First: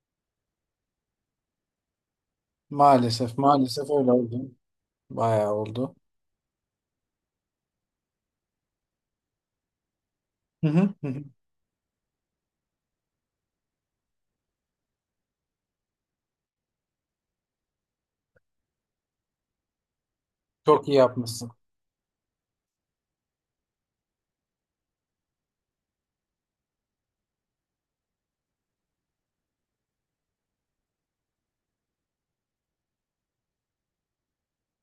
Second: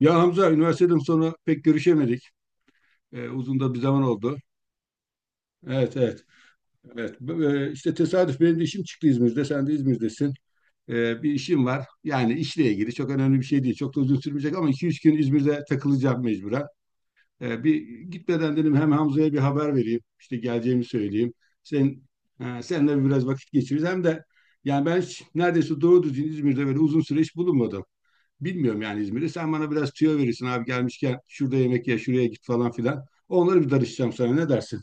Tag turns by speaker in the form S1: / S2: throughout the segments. S1: Ya Hamza, üniversiteden sonra pek görüşemedik.
S2: Maalesef,
S1: Uzun da bir
S2: maalesef
S1: zaman
S2: öyle
S1: oldu.
S2: oldu. Bayağı oldu.
S1: Evet, evet, evet. İşte tesadüf, benim de işim çıktı İzmir'de. Sen de İzmir'desin.
S2: Hı hı, hı hı.
S1: Bir işim var. Yani işle ilgili çok önemli bir şey değil. Çok da uzun sürmeyecek ama iki üç gün İzmir'de takılacağım mecburen. Bir, gitmeden dedim, hem Hamza'ya bir haber vereyim. İşte geleceğimi
S2: Çok iyi
S1: söyleyeyim.
S2: yapmışsın.
S1: Sen, ha, seninle biraz vakit geçiririz. Hem de yani ben hiç neredeyse doğru düzgün İzmir'de böyle uzun süre hiç bulunmadım. Bilmiyorum yani İzmir'i. Sen bana biraz tüyo verirsin abi, gelmişken şurada yemek ye, şuraya git falan filan. Onları bir darışacağım sana, ne dersin?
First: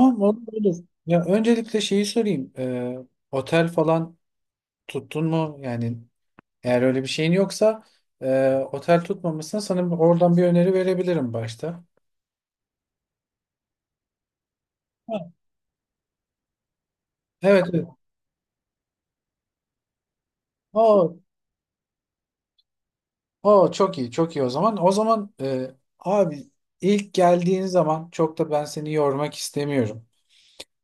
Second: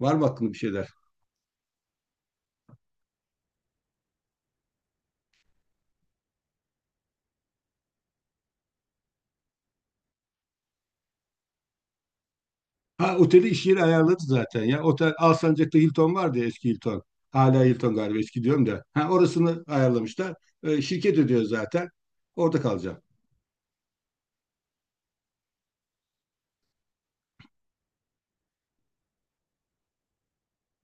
S1: Var mı
S2: olur
S1: aklında bir
S2: olur.
S1: şeyler?
S2: Ya öncelikle şeyi sorayım. Otel falan tuttun mu? Yani eğer öyle bir şeyin yoksa otel tutmamışsın. Sana oradan bir öneri verebilirim başta.
S1: Ha, oteli iş yeri ayarladı zaten ya. Otel
S2: Ha,
S1: Alsancak'ta Hilton vardı ya, eski Hilton.
S2: evet,
S1: Hala
S2: evet.
S1: Hilton galiba, eski diyorum da. Ha, orasını ayarlamışlar. Şirket
S2: O,
S1: ödüyor zaten. Orada kalacağım.
S2: O çok iyi, çok iyi o zaman. O zaman abi ilk geldiğin zaman çok da ben seni yormak istemiyorum.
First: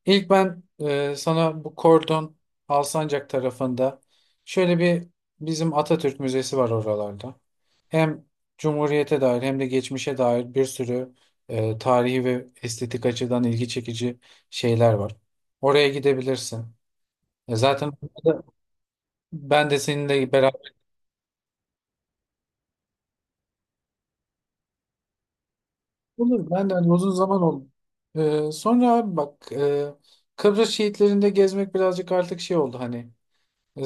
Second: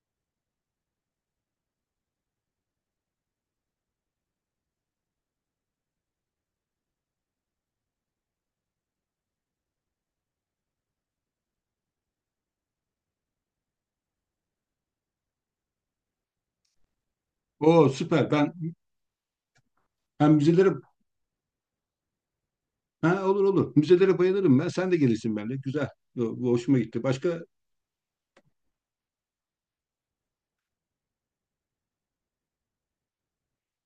S2: İlk ben, sana bu Kordon Alsancak tarafında şöyle bir bizim Atatürk Müzesi var oralarda. Hem Cumhuriyete dair hem de geçmişe dair bir sürü tarihi ve estetik açıdan ilgi çekici şeyler var. Oraya gidebilirsin. E,
S1: Oo,
S2: zaten
S1: süper.
S2: orada
S1: Ben
S2: ben de seninle
S1: hem
S2: beraber
S1: müzelere Ha, olur olur. Müzelere bayılırım ben. Sen de gelirsin benimle. Güzel. Bu-
S2: olur.
S1: bu
S2: Ben de
S1: hoşuma
S2: hani
S1: gitti.
S2: uzun
S1: Başka
S2: zaman oldu. E, sonra abi bak, Kıbrıs şehitlerinde gezmek birazcık artık şey oldu hani. E,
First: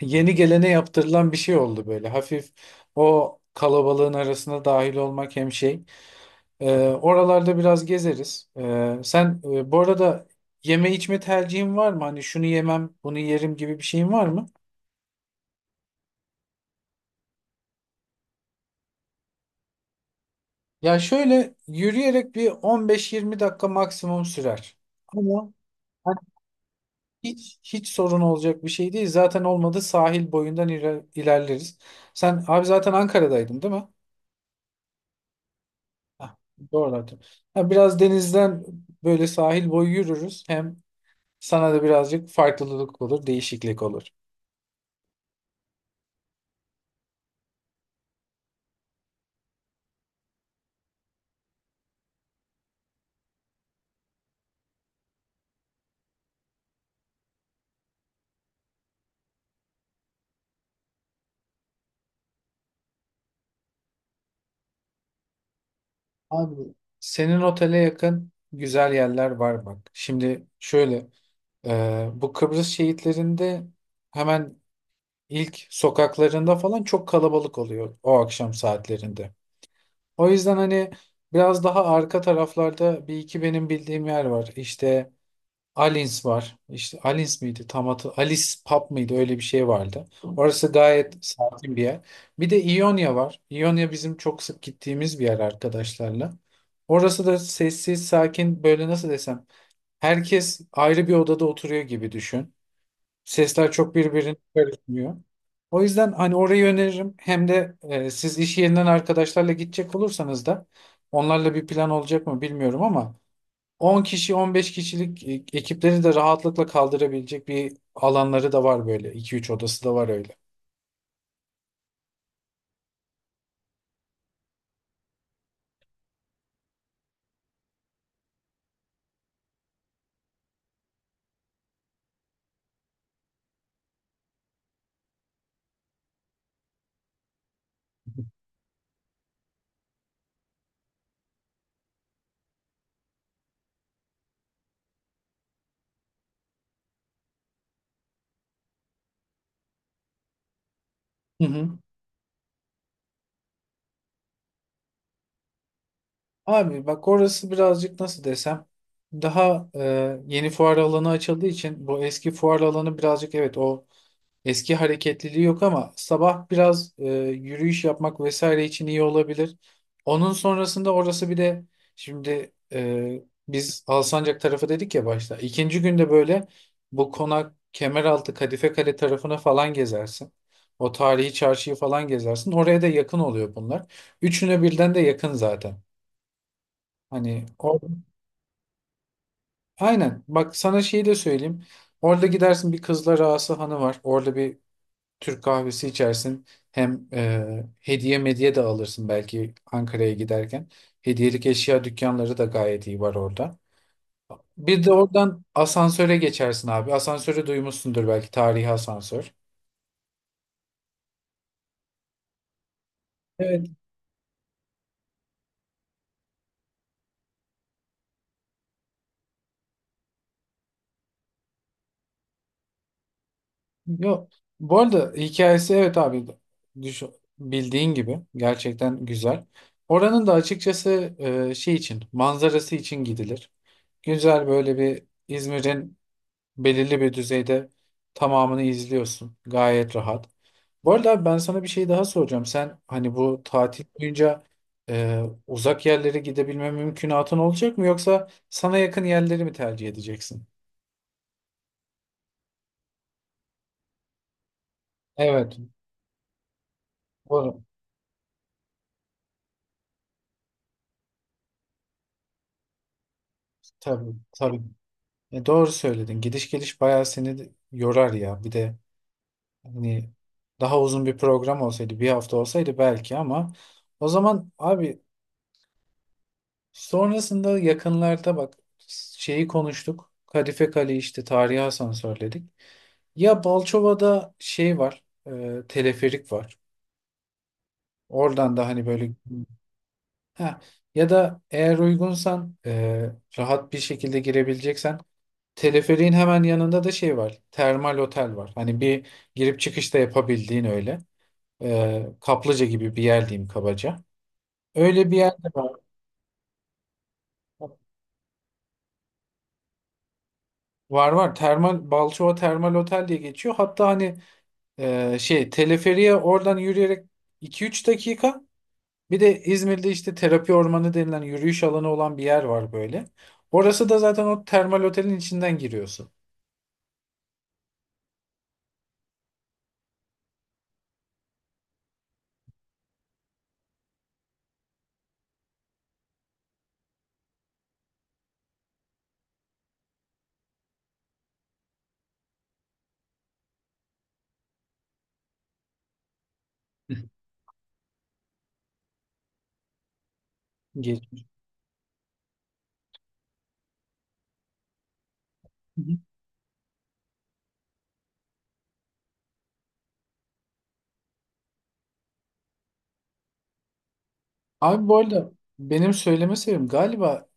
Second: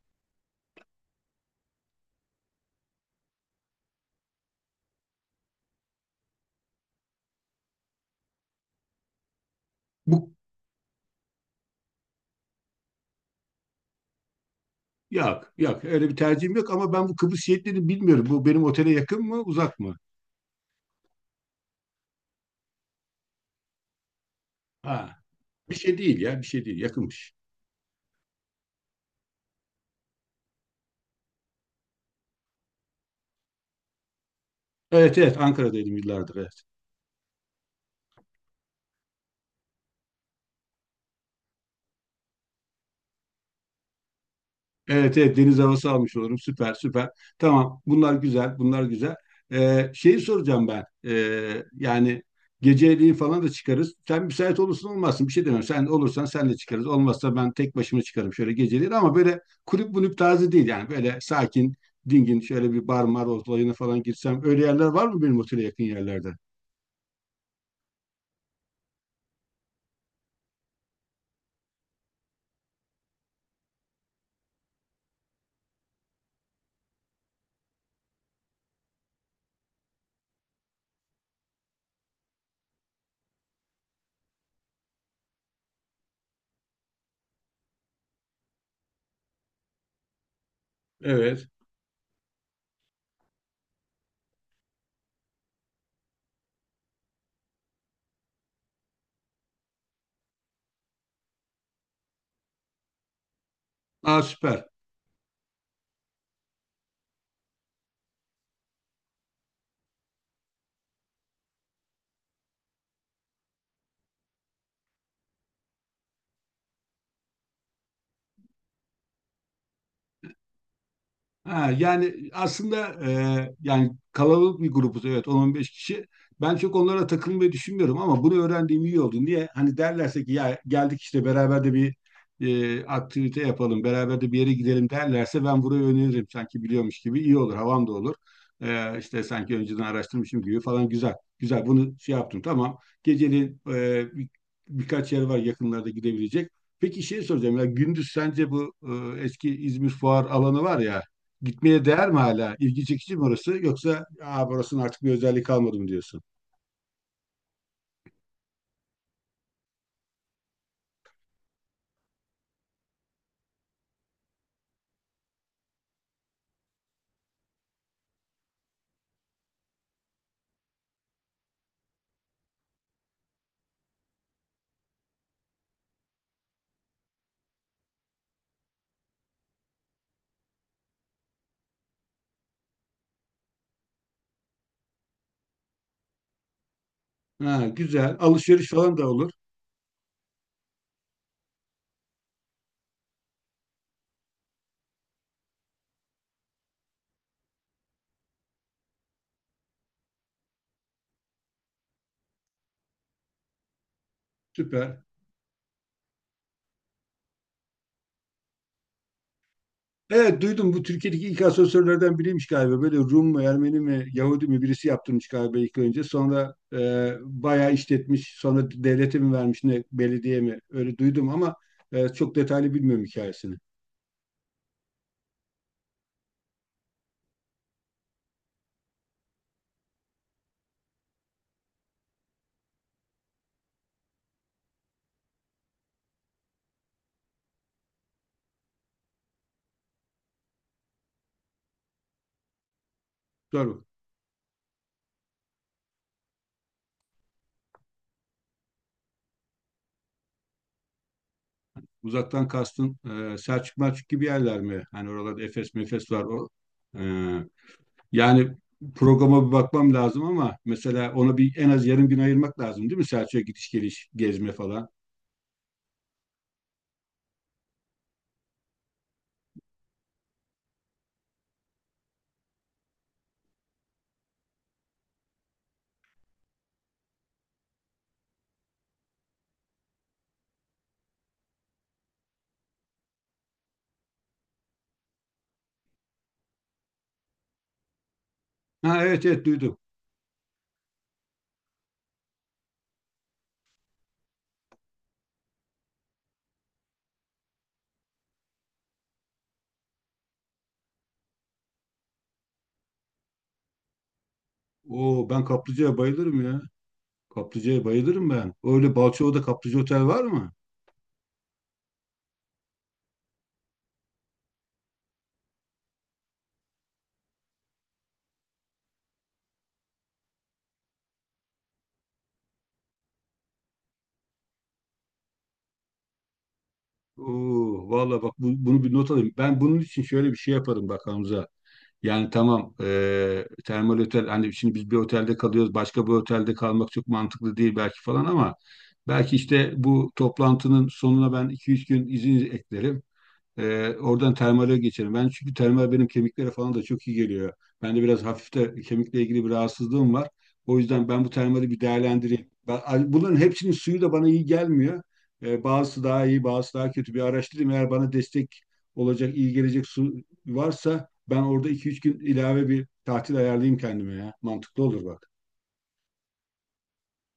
S2: yeni gelene yaptırılan bir şey oldu böyle. Hafif o kalabalığın arasına dahil olmak hem şey. Oralarda biraz gezeriz. Sen, bu arada
S1: bu
S2: yeme içme tercihin var mı? Hani şunu yemem, bunu yerim gibi bir şeyin var mı?
S1: Yok, yok. Öyle bir tercihim yok, ama ben bu Kıbrıs Şehitlerini bilmiyorum. Bu benim otele yakın mı, uzak mı?
S2: Ya şöyle yürüyerek bir 15-20 dakika maksimum sürer.
S1: Ha,
S2: Ama
S1: bir şey
S2: hani
S1: değil ya, bir şey değil. Yakınmış.
S2: hiç sorun olacak bir şey değil. Zaten olmadı sahil boyundan ilerleriz. Sen abi zaten Ankara'daydın değil mi?
S1: Evet, evet. Ankara'daydım
S2: Ah,
S1: yıllardır. Evet.
S2: doğru hatırlıyorum. Ha, biraz denizden böyle sahil boyu yürürüz. Hem sana da birazcık farklılık olur, değişiklik olur.
S1: Evet, evet, deniz havası almış olurum. Süper, süper. Tamam, bunlar güzel, bunlar güzel. Şeyi soracağım ben. Yani geceliği falan da çıkarız. Sen müsait olursun olmazsın bir şey demem. Sen olursan sen de çıkarız. Olmazsa ben tek başıma çıkarım şöyle geceliği. Ama böyle kulüp bunüp tarzı değil yani. Böyle sakin, dingin şöyle bir bar mar olayına falan girsem. Öyle yerler var mı benim otele yakın yerlerde?
S2: Abi senin otele yakın güzel yerler var bak. Şimdi şöyle, bu Kıbrıs şehitlerinde hemen ilk sokaklarında falan çok kalabalık oluyor o akşam saatlerinde. O yüzden hani biraz daha arka taraflarda bir iki benim bildiğim yer var. İşte Alins var. İşte Alins miydi? Tam hatı Alice Pub mıydı? Öyle bir şey vardı. Orası gayet
S1: Evet.
S2: sakin bir yer. Bir de İonya var. İonya bizim çok sık gittiğimiz bir yer arkadaşlarla. Orası da sessiz, sakin, böyle nasıl desem. Herkes ayrı bir odada oturuyor gibi düşün. Sesler çok
S1: Aa,
S2: birbirine
S1: süper.
S2: karışmıyor. O yüzden hani orayı öneririm. Hem de siz iş yerinden arkadaşlarla gidecek olursanız da onlarla bir plan olacak mı bilmiyorum ama 10 kişi 15 kişilik ekipleri de rahatlıkla kaldırabilecek bir alanları da var böyle. 2-3 odası da var öyle.
S1: Ha, yani aslında yani kalabalık bir grubuz, evet, 10-15 kişi. Ben çok onlara takılmayı düşünmüyorum, ama bunu öğrendiğim iyi oldu. Niye? Hani derlerse ki, ya geldik işte, beraber de bir aktivite yapalım, beraber de bir yere gidelim derlerse, ben burayı öneririm, sanki biliyormuş gibi iyi olur, havam da olur. İşte sanki önceden araştırmışım gibi falan, güzel. Güzel, bunu şey yaptım, tamam. Geceliğin birkaç yer var yakınlarda gidebilecek. Peki şey soracağım, ya gündüz sence bu eski İzmir Fuar alanı var ya,
S2: Hı hı.
S1: gitmeye değer mi hala? İlgi çekici mi orası? Yoksa, aa, burasının artık bir özelliği kalmadı mı diyorsun?
S2: Abi bak orası birazcık nasıl desem daha, yeni fuar alanı açıldığı için bu eski fuar alanı birazcık, evet, o eski hareketliliği yok, ama sabah biraz yürüyüş yapmak vesaire için iyi olabilir. Onun sonrasında orası bir de şimdi, biz Alsancak tarafı dedik ya başta. İkinci günde böyle bu konak Kemeraltı Kadife Kale tarafına falan gezersin. O tarihi çarşıyı falan gezersin. Oraya da yakın oluyor bunlar. Üçüne birden de yakın zaten. Hani
S1: Ha,
S2: or
S1: güzel. Alışveriş falan da olur.
S2: Aynen, bak sana şeyi de söyleyeyim. Orada gidersin bir Kızlar Ağası Hanı var. Orada bir Türk kahvesi içersin. Hem hediye medya de alırsın belki Ankara'ya giderken. Hediyelik eşya dükkanları da gayet iyi var orada. Bir de
S1: Süper.
S2: oradan asansöre geçersin abi. Asansörü duymuşsundur belki, tarihi asansör.
S1: Evet, duydum, bu Türkiye'deki ilk asansörlerden biriymiş galiba. Böyle Rum mu,
S2: Evet.
S1: Ermeni mi, Yahudi mi birisi yaptırmış galiba ilk önce. Sonra bayağı işletmiş. Sonra devlete mi vermiş ne, belediye mi? Öyle duydum ama çok detaylı bilmiyorum hikayesini.
S2: Yok. Bu arada hikayesi, evet abi, düş bildiğin gibi gerçekten güzel. Oranın da açıkçası şey için, manzarası için gidilir. Güzel böyle bir İzmir'in belirli bir düzeyde tamamını izliyorsun. Gayet rahat. Bu arada abi ben sana bir şey daha soracağım. Sen hani bu
S1: Dur,
S2: tatil boyunca uzak yerlere gidebilme mümkünatın olacak mı, yoksa sana yakın yerleri mi tercih edeceksin?
S1: uzaktan kastın Selçuk Melçuk gibi yerler mi? Hani oralarda
S2: Evet.
S1: Efes Mefes var, o. E,
S2: Doğru.
S1: Yani programa bir bakmam lazım, ama mesela ona bir en az yarım gün ayırmak lazım değil mi? Selçuk'a gidiş geliş,
S2: Tabii,
S1: gezme
S2: tabii.
S1: falan.
S2: E, doğru söyledin. Gidiş geliş bayağı seni de yorar ya. Bir de hani daha uzun bir program olsaydı, bir hafta olsaydı belki, ama o zaman abi sonrasında yakınlarda bak şeyi konuştuk. Kadife Kale işte tarihi asansörledik. Ya Balçova'da şey var, teleferik var. Oradan da hani
S1: Ha,
S2: böyle,
S1: evet, evet, duydum.
S2: ha, ya da eğer uygunsan, rahat bir şekilde girebileceksen, teleferiğin hemen yanında da şey var. Termal otel var. Hani bir girip çıkış da yapabildiğin öyle. E, kaplıca gibi bir yer diyeyim kabaca. Öyle bir
S1: Oo,
S2: yer
S1: ben
S2: de var.
S1: kaplıcaya bayılırım ya. Kaplıcaya bayılırım ben. Öyle Balçova'da kaplıca otel var mı?
S2: Var, var. Termal Balçova Termal Otel diye geçiyor. Hatta hani, şey, teleferiye oradan yürüyerek iki üç dakika. Bir de İzmir'de işte terapi ormanı denilen yürüyüş alanı olan bir yer var böyle. Orası da zaten o termal otelin içinden giriyorsun.
S1: Oo, vallahi bak, bunu bir not alayım. Ben bunun için şöyle bir şey yaparım, bak Hamza. Yani tamam, termal otel, hani şimdi biz bir otelde kalıyoruz, başka bir otelde kalmak çok mantıklı değil belki falan, ama belki işte bu toplantının sonuna ben 2-3 gün izin eklerim. Oradan termale geçelim. Ben çünkü termal benim kemiklere falan da çok iyi geliyor. Bende biraz hafif de kemikle ilgili bir rahatsızlığım var. O yüzden
S2: Geç.
S1: ben bu termali bir değerlendireyim. Bunların hepsinin suyu da bana iyi gelmiyor.
S2: Hı hı.
S1: Bazısı daha iyi, bazısı daha kötü. Bir araştırayım. Eğer bana destek olacak, iyi gelecek su varsa, ben orada iki üç gün ilave bir tatil ayarlayayım kendime ya. Mantıklı
S2: Abi bu
S1: olur, bak.
S2: arada benim söyleme sebebim galiba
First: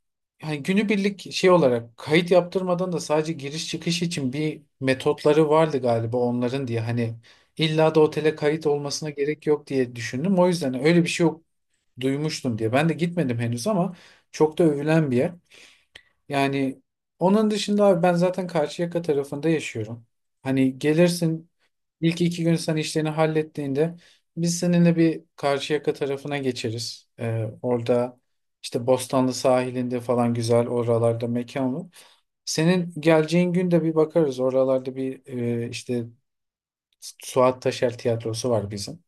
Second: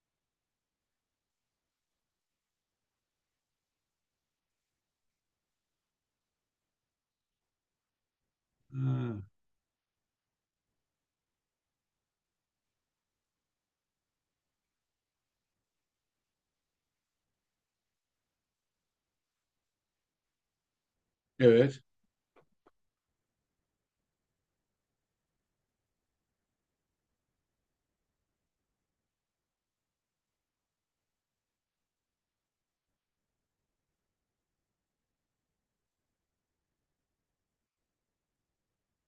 S2: hani günübirlik şey olarak kayıt yaptırmadan da sadece giriş çıkış için bir metotları vardı galiba onların, diye hani illa da otele kayıt olmasına
S1: Ha,
S2: gerek yok diye düşündüm. O yüzden öyle bir şey duymuştum diye. Ben de gitmedim henüz ama çok da övülen bir yer. Yani onun dışında abi ben zaten Karşıyaka tarafında yaşıyorum. Hani gelirsin,
S1: evet.
S2: ilk iki gün sen işlerini hallettiğinde biz seninle bir Karşıyaka tarafına geçeriz. Orada işte Bostanlı sahilinde falan güzel, oralarda mekan var. Senin geleceğin gün de bir bakarız. Oralarda bir, işte Suat Taşer tiyatrosu var bizim.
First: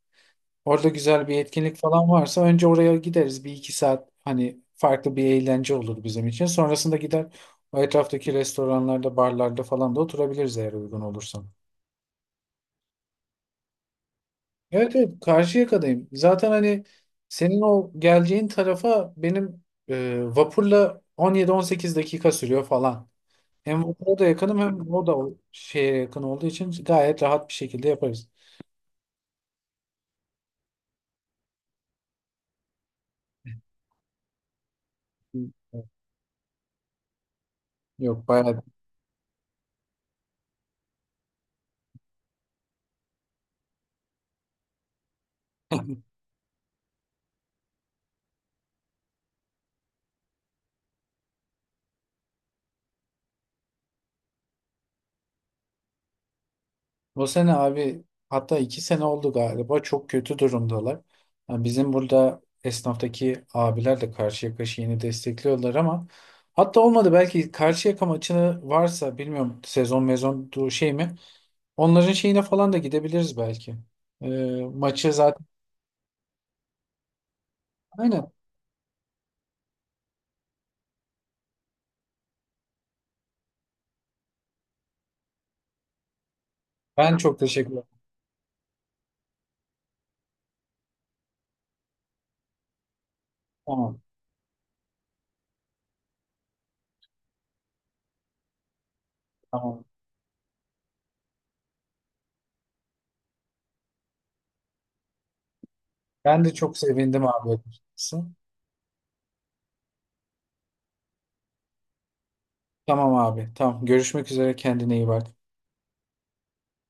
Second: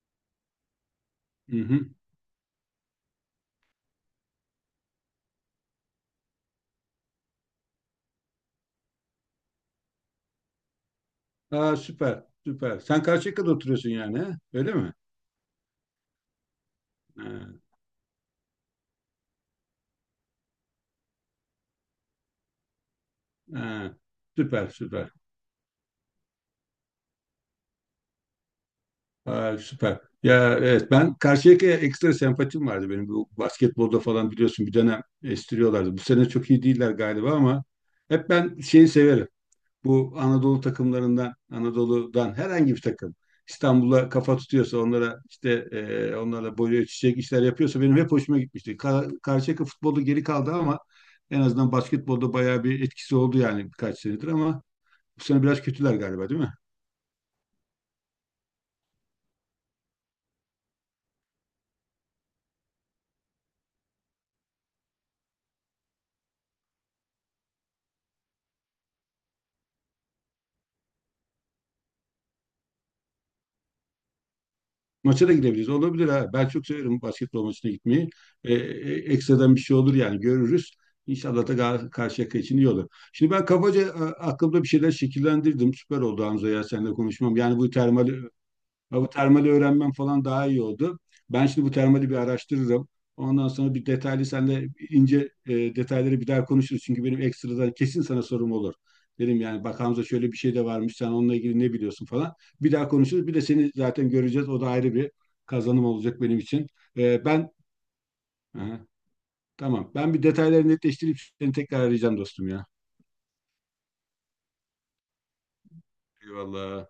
S2: Orada güzel bir
S1: Hı
S2: etkinlik
S1: hı.
S2: falan varsa önce oraya gideriz. Bir iki saat hani farklı bir eğlence olur bizim için. Sonrasında gider o etraftaki restoranlarda, barlarda falan da oturabiliriz eğer uygun olursa.
S1: Aa, süper, süper. Sen Karşıyaka'da oturuyorsun yani, he? Öyle mi?
S2: Evet, evet, Karşıyaka'dayım. Zaten hani senin
S1: Ha,
S2: o geleceğin tarafa benim vapurla 17-18 dakika sürüyor falan. Hem
S1: ha.
S2: vapura da yakınım,
S1: Süper,
S2: hem o
S1: süper.
S2: da o şeye yakın olduğu için gayet rahat bir şekilde yaparız.
S1: Ha, süper. Ya evet, ben Karşıyaka'ya ekstra sempatim vardı benim. Bu basketbolda falan biliyorsun, bir dönem estiriyorlardı. Bu sene çok iyi değiller galiba, ama
S2: Yok,
S1: hep ben
S2: bayağı.
S1: şeyi severim. Bu Anadolu takımlarından, Anadolu'dan herhangi bir takım İstanbul'a kafa tutuyorsa, onlara işte onlarla boyu ölçüşecek işler yapıyorsa, benim hep hoşuma gitmişti. Karşıyaka futbolda geri kaldı ama en azından basketbolda bayağı bir etkisi oldu yani, birkaç senedir, ama bu sene biraz kötüler galiba, değil mi?
S2: Bu sene abi, hatta iki sene oldu galiba, çok kötü durumdalar. Yani bizim burada esnaftaki abiler de Karşıyaka yeni destekliyorlar, ama hatta olmadı belki Karşıyaka maçını varsa, bilmiyorum sezon mezon şey mi, onların şeyine falan da gidebiliriz belki. Ee, Maçı
S1: Maça da
S2: zaten
S1: gidebiliriz. Olabilir ha. Ben çok severim basketbol maçına gitmeyi.
S2: aynen.
S1: Ekstradan bir şey olur yani, görürüz. İnşallah da Karşıyaka için iyi olur. Şimdi ben kabaca aklımda bir şeyler şekillendirdim. Süper oldu Hamza ya, seninle
S2: Ben
S1: konuşmam.
S2: çok
S1: Yani
S2: teşekkür
S1: bu
S2: ederim.
S1: termal Ha, bu termali öğrenmem falan daha iyi oldu. Ben şimdi bu termali bir araştırırım. Ondan sonra bir
S2: Tamam,
S1: detaylı senle ince detayları bir daha konuşuruz. Çünkü benim ekstradan kesin sana sorum olur. Dedim yani, bak
S2: tamam.
S1: Hamza, şöyle bir şey de varmış. Sen onunla ilgili ne biliyorsun falan. Bir daha konuşuruz. Bir de seni zaten göreceğiz. O da ayrı bir kazanım olacak benim
S2: Ben de
S1: için.
S2: çok
S1: E,
S2: sevindim
S1: ben
S2: abi.
S1: Aha, tamam. Ben bir detayları netleştirip seni tekrar arayacağım dostum ya.
S2: Tamam abi, tamam, görüşmek üzere, kendine iyi bak.
S1: Eyvallah.